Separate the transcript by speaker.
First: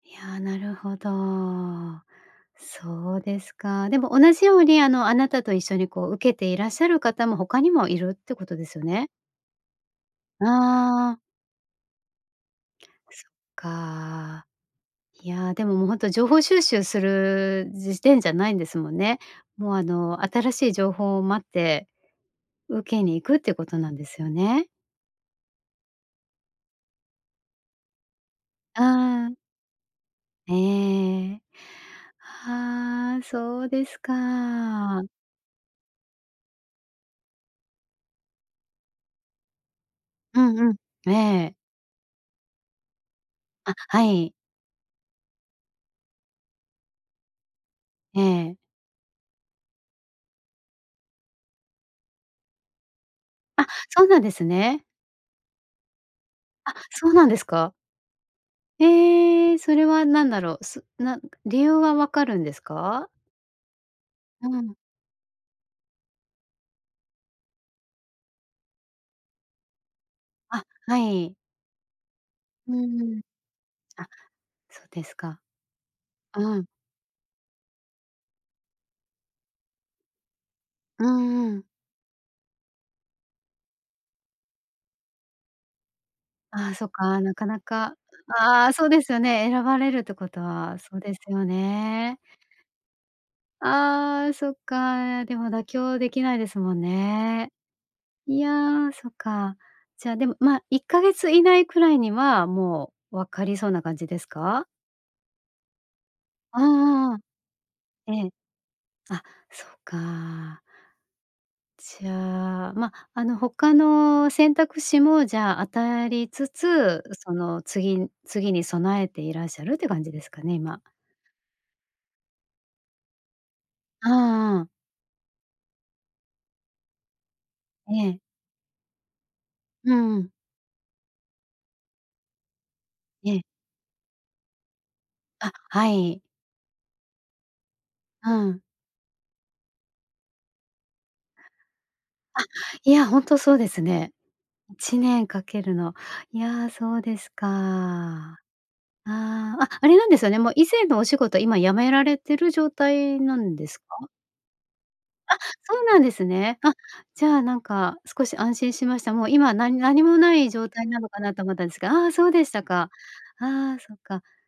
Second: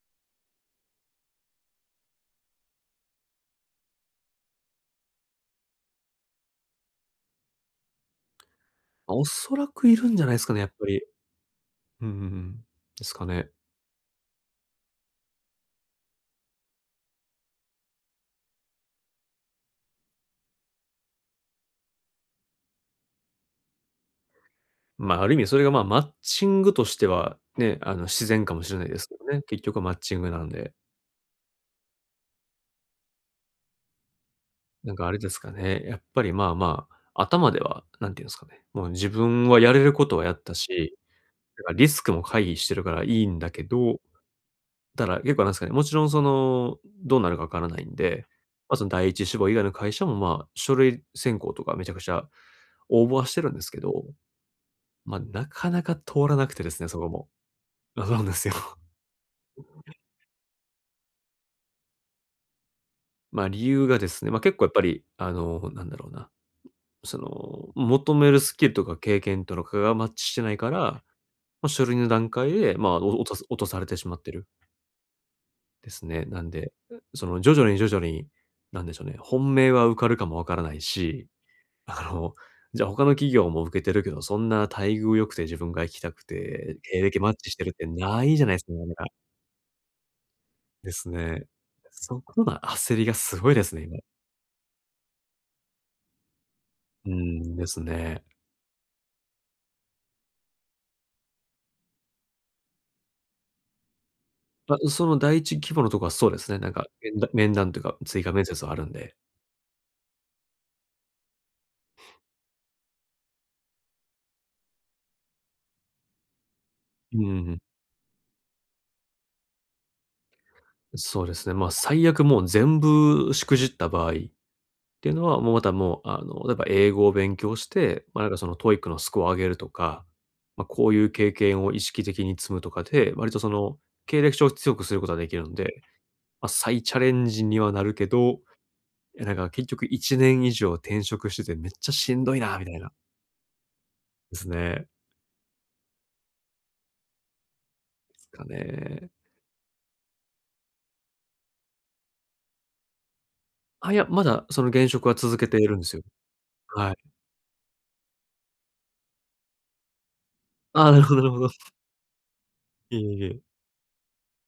Speaker 1: いや、なるほど。そうですか。でも同じように、あの、あなたと一緒に、こう受けていらっしゃる方も、他にもいるってことですよね。
Speaker 2: 恐らくいるんじゃないすかね、やっぱり。
Speaker 1: ああ。
Speaker 2: うんうんうん。ですか
Speaker 1: そっ
Speaker 2: ね。
Speaker 1: か。いや、でも、もうほんと情報収集する時点じゃないんですもんね。もう、あの、新しい情報を待って、受けに行くっていうことなんですよね？
Speaker 2: ま、ある意味それが、ま、マッチングとしては、ね、あの、自然かもしれないですけど
Speaker 1: ああ。
Speaker 2: ね。結局はマッチングなんで。
Speaker 1: ええ。ああ、そうです
Speaker 2: なん
Speaker 1: か。
Speaker 2: かあれですかね。やっぱり、まあまあ、頭では何て言うんすかね、もう自分はやれることはや
Speaker 1: う
Speaker 2: った
Speaker 1: んう
Speaker 2: し、
Speaker 1: ん、ええ。
Speaker 2: てかリスクも回避してるからいいんだけ
Speaker 1: あ、
Speaker 2: ど。
Speaker 1: はい。
Speaker 2: だら、結構なんすかね、もちろんその、どうなるか分からないん
Speaker 1: え
Speaker 2: で。
Speaker 1: え。
Speaker 2: ま、その第一志望以外の会社も、まあ、書類選考とか、めちゃくちゃ応募はしてるんで
Speaker 1: あ、
Speaker 2: すけど。
Speaker 1: そうなんですね。
Speaker 2: ま、なかなか通らなくてで
Speaker 1: あ、
Speaker 2: すね、そこ
Speaker 1: そうな
Speaker 2: も。
Speaker 1: んですか？
Speaker 2: あかうですよ。
Speaker 1: ええ、それはなんだろう。すなんく理由は分かるんですか？
Speaker 2: ま、理由がですね、ま、
Speaker 1: う
Speaker 2: 結構やっ
Speaker 1: ん。
Speaker 2: ぱりあの、なんだろうな。その求めるスキルとか、経験とのかがマッチしてない
Speaker 1: あ、
Speaker 2: か
Speaker 1: は
Speaker 2: ら、
Speaker 1: い。
Speaker 2: ま、書類の段階
Speaker 1: う
Speaker 2: で、まあ、
Speaker 1: んう
Speaker 2: お
Speaker 1: ん。
Speaker 2: 落とす落とされてし
Speaker 1: あ、
Speaker 2: まってる。
Speaker 1: そうですか。
Speaker 2: ですね。なん
Speaker 1: うん。
Speaker 2: で、う、その、徐々に徐々に、何でしょうね、本命は受かるかも分からない
Speaker 1: う
Speaker 2: し、
Speaker 1: んうん。
Speaker 2: あの、じゃあ、他の企業も受けてるけど、そんな待遇良くて、自分が行きたく
Speaker 1: ああ、
Speaker 2: て、
Speaker 1: そっ
Speaker 2: 経歴
Speaker 1: か、
Speaker 2: マッ
Speaker 1: なか
Speaker 2: チし
Speaker 1: な
Speaker 2: てる、って
Speaker 1: か
Speaker 2: ないじゃないす
Speaker 1: あ
Speaker 2: か、
Speaker 1: あ、
Speaker 2: な
Speaker 1: そ
Speaker 2: ん
Speaker 1: う
Speaker 2: な
Speaker 1: で
Speaker 2: か。
Speaker 1: すよね。選ばれるってことは
Speaker 2: で
Speaker 1: そう
Speaker 2: す
Speaker 1: です
Speaker 2: ね。
Speaker 1: よね。
Speaker 2: そこが焦りがすごいですね、今。
Speaker 1: ああ、そっか。でも妥協できないですもん
Speaker 2: うー
Speaker 1: ね。
Speaker 2: ん、ですね。
Speaker 1: いや、そっか。じゃあ、でも、ま、1か月以内くらいには、もう分かりそうな感じですか？
Speaker 2: ま、う、その第一希望のとこはそうですね。
Speaker 1: あ
Speaker 2: なんか
Speaker 1: ああああ
Speaker 2: 面
Speaker 1: あ。
Speaker 2: 談面談というか、
Speaker 1: え
Speaker 2: 追
Speaker 1: え。
Speaker 2: 加面接あるんで。
Speaker 1: あ、そうか。じゃあ、ま、あの、他の選択肢も、じゃあ、当たりつつ、
Speaker 2: うん
Speaker 1: そ
Speaker 2: うん、ふん。
Speaker 1: の次ん次に備えていらっしゃるっていう感じですかね？今。
Speaker 2: そうですね、ま、最悪もう全部しくじった場
Speaker 1: あ
Speaker 2: 合、っ
Speaker 1: あああ。
Speaker 2: ていうのは、もう、また、もう、あの、何か英語を勉強して、ま
Speaker 1: ええ。
Speaker 2: あ、なんか、その TOEIC のスコア上げると
Speaker 1: う
Speaker 2: か。
Speaker 1: んうん。
Speaker 2: ま、こういう経験を意識的に積むとかで、割
Speaker 1: え
Speaker 2: と
Speaker 1: え。
Speaker 2: その、経歴書を強くすることができる
Speaker 1: あ、
Speaker 2: んで。
Speaker 1: はい。
Speaker 2: ま、再チャレンジにはなるけ
Speaker 1: う
Speaker 2: ど、い
Speaker 1: ん。
Speaker 2: やなんか、結局、1年以上転職してて、めっちゃしんどい
Speaker 1: あ、
Speaker 2: なみたいな。
Speaker 1: いやほんと、そうですね。
Speaker 2: です
Speaker 1: い
Speaker 2: ね。
Speaker 1: ちねんかけるの。いや、そうですか。
Speaker 2: です
Speaker 1: あ
Speaker 2: かね。
Speaker 1: あ、あ、あれなんですよね、もう以前のお仕事、今辞められてる状態なんです
Speaker 2: あ、いや、
Speaker 1: か？
Speaker 2: まだその現職は、続
Speaker 1: あ、
Speaker 2: けている
Speaker 1: そ
Speaker 2: ん
Speaker 1: う
Speaker 2: す
Speaker 1: なん
Speaker 2: よ。
Speaker 1: ですね。あ、
Speaker 2: はい。
Speaker 1: じゃあ、なんか、少し安心しました。もう今、何何もない状
Speaker 2: あ
Speaker 1: 態
Speaker 2: あ、な
Speaker 1: な
Speaker 2: る
Speaker 1: の
Speaker 2: ほ
Speaker 1: か
Speaker 2: どなる
Speaker 1: な
Speaker 2: ほ
Speaker 1: と
Speaker 2: ど。
Speaker 1: 思ったんすが、ああ、そうでしたか。
Speaker 2: いえいえ。
Speaker 1: ああ、そっか。